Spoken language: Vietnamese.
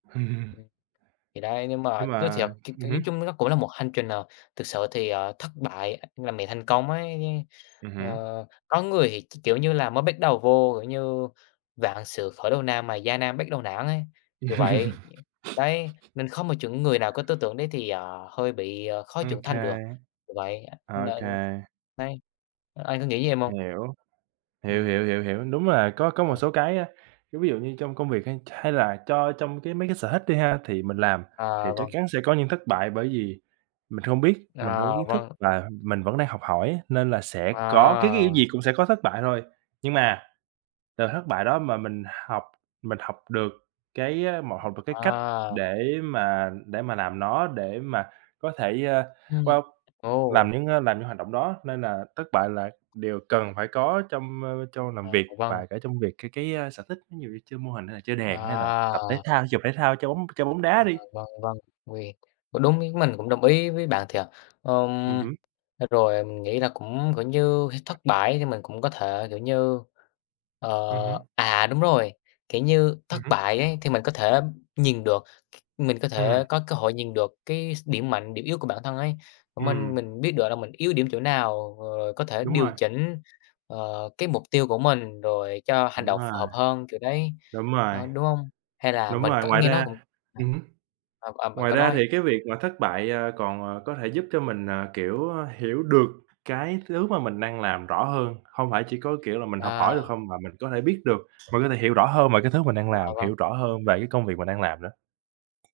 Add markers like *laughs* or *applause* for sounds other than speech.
*chuckles* Thì đấy, nhưng Nhưng mà nói mà thiệt, ch ch ừm nói hứm. chung nó cũng là một hành trình, ờ, thực sự thì, ờ, thất bại, ờ, là mẹ thành công ấy, Ừm ờ, hứm. có người thì, kiểu, kiểu, như là mới bắt đầu vô, kiểu như, vạn sự khởi đầu nan mà gian nan bắt đầu nản ấy, kiểu vậy. *laughs* Đấy, *sniffs* nên không một chuẩn người nào có tư tưởng đấy thì, ờ, hơi bị, ờ, khó trưởng OK. thành được, kiểu vậy, OK. nên đấy, anh có nghĩ như em hông? Hiểu. Hiểu, Ừm. hiểu, hiểu, hiểu, đúng là có có một À. số cái, á, cái ví dụ như trong công việc hay hay là cho trong cái mấy cái sở thích đi ha, thì mình làm thì À, chắc vâng. chắn sẽ có những thất bại bởi vì mình không biết, mình đâu À, có kiến thức vâng. là mình vẫn đang học hỏi á, nên là sẽ có cái cái, kiểu À. gì, cũng sẽ có thất bại thôi. Nhưng mà, từ thất bại đó mà mình học mình học được cái, a, một học được cái cách À. để mà để mà làm nó để mà có thể, a, Ừm. wow, làm Ồ. những, a, làm những hoạt động đó nên là thất bại là đều cần phải có trong, ơ, trong làm À, việc vâng. và cả trong việc cái cái, a, sở thích, ví dụ như chơi mô hình hay là chơi đàn hay là tập thể À. thao, thể dục, thể thao, chơi bóng chơi bóng đá À, đi. vâng, vâng, uầy, đúng, ý mình cũng đồng ý với bạn thiệt, Ừm ừm, hứm. à, rồi mình nghĩ là cũng, kiểu như, phải thất bại thì mình cũng có thể, kiểu như, ờ Ừm hứm. à, đúng rồi, kiểu như, Ừm thất hứm. bại ấy, thì mình có thể nhìn được, c mình có Ừm. thể có cơ hội nhìn được cái s điểm mạnh, điểm yếu của bản thân ấy, minh Ừm. mình biết được là mình yếu điểm chỗ nào, rồi có thể Đúng điều rồi. chỉnh, ờ, cái mục tiêu của mình, rồi cho hành Đúng động rồi, phù hợp hơn, kiểu đấy, đúng rồi, ơ, đúng hông? Hay là đúng mình rồi, cẩn ngoài nghe nó ra cũng ừm hứm, à, à, bạn ngoài cứ ra nói đi. thì cái việc mà thất bại, ờ, còn, à, có thể giúp cho mình, à, kiểu, hiểu được cái thứ mà mình đang làm rõ hơn, hông phải chỉ có, kiểu, là mình học hỏi được À. không? Mà mình có thể biết được, mình có thể hiểu rõ hơn về cái thứ mà mình đang À, làm, vâng. hiểu rõ hơn về cái công việc mà mình đang làm nữa.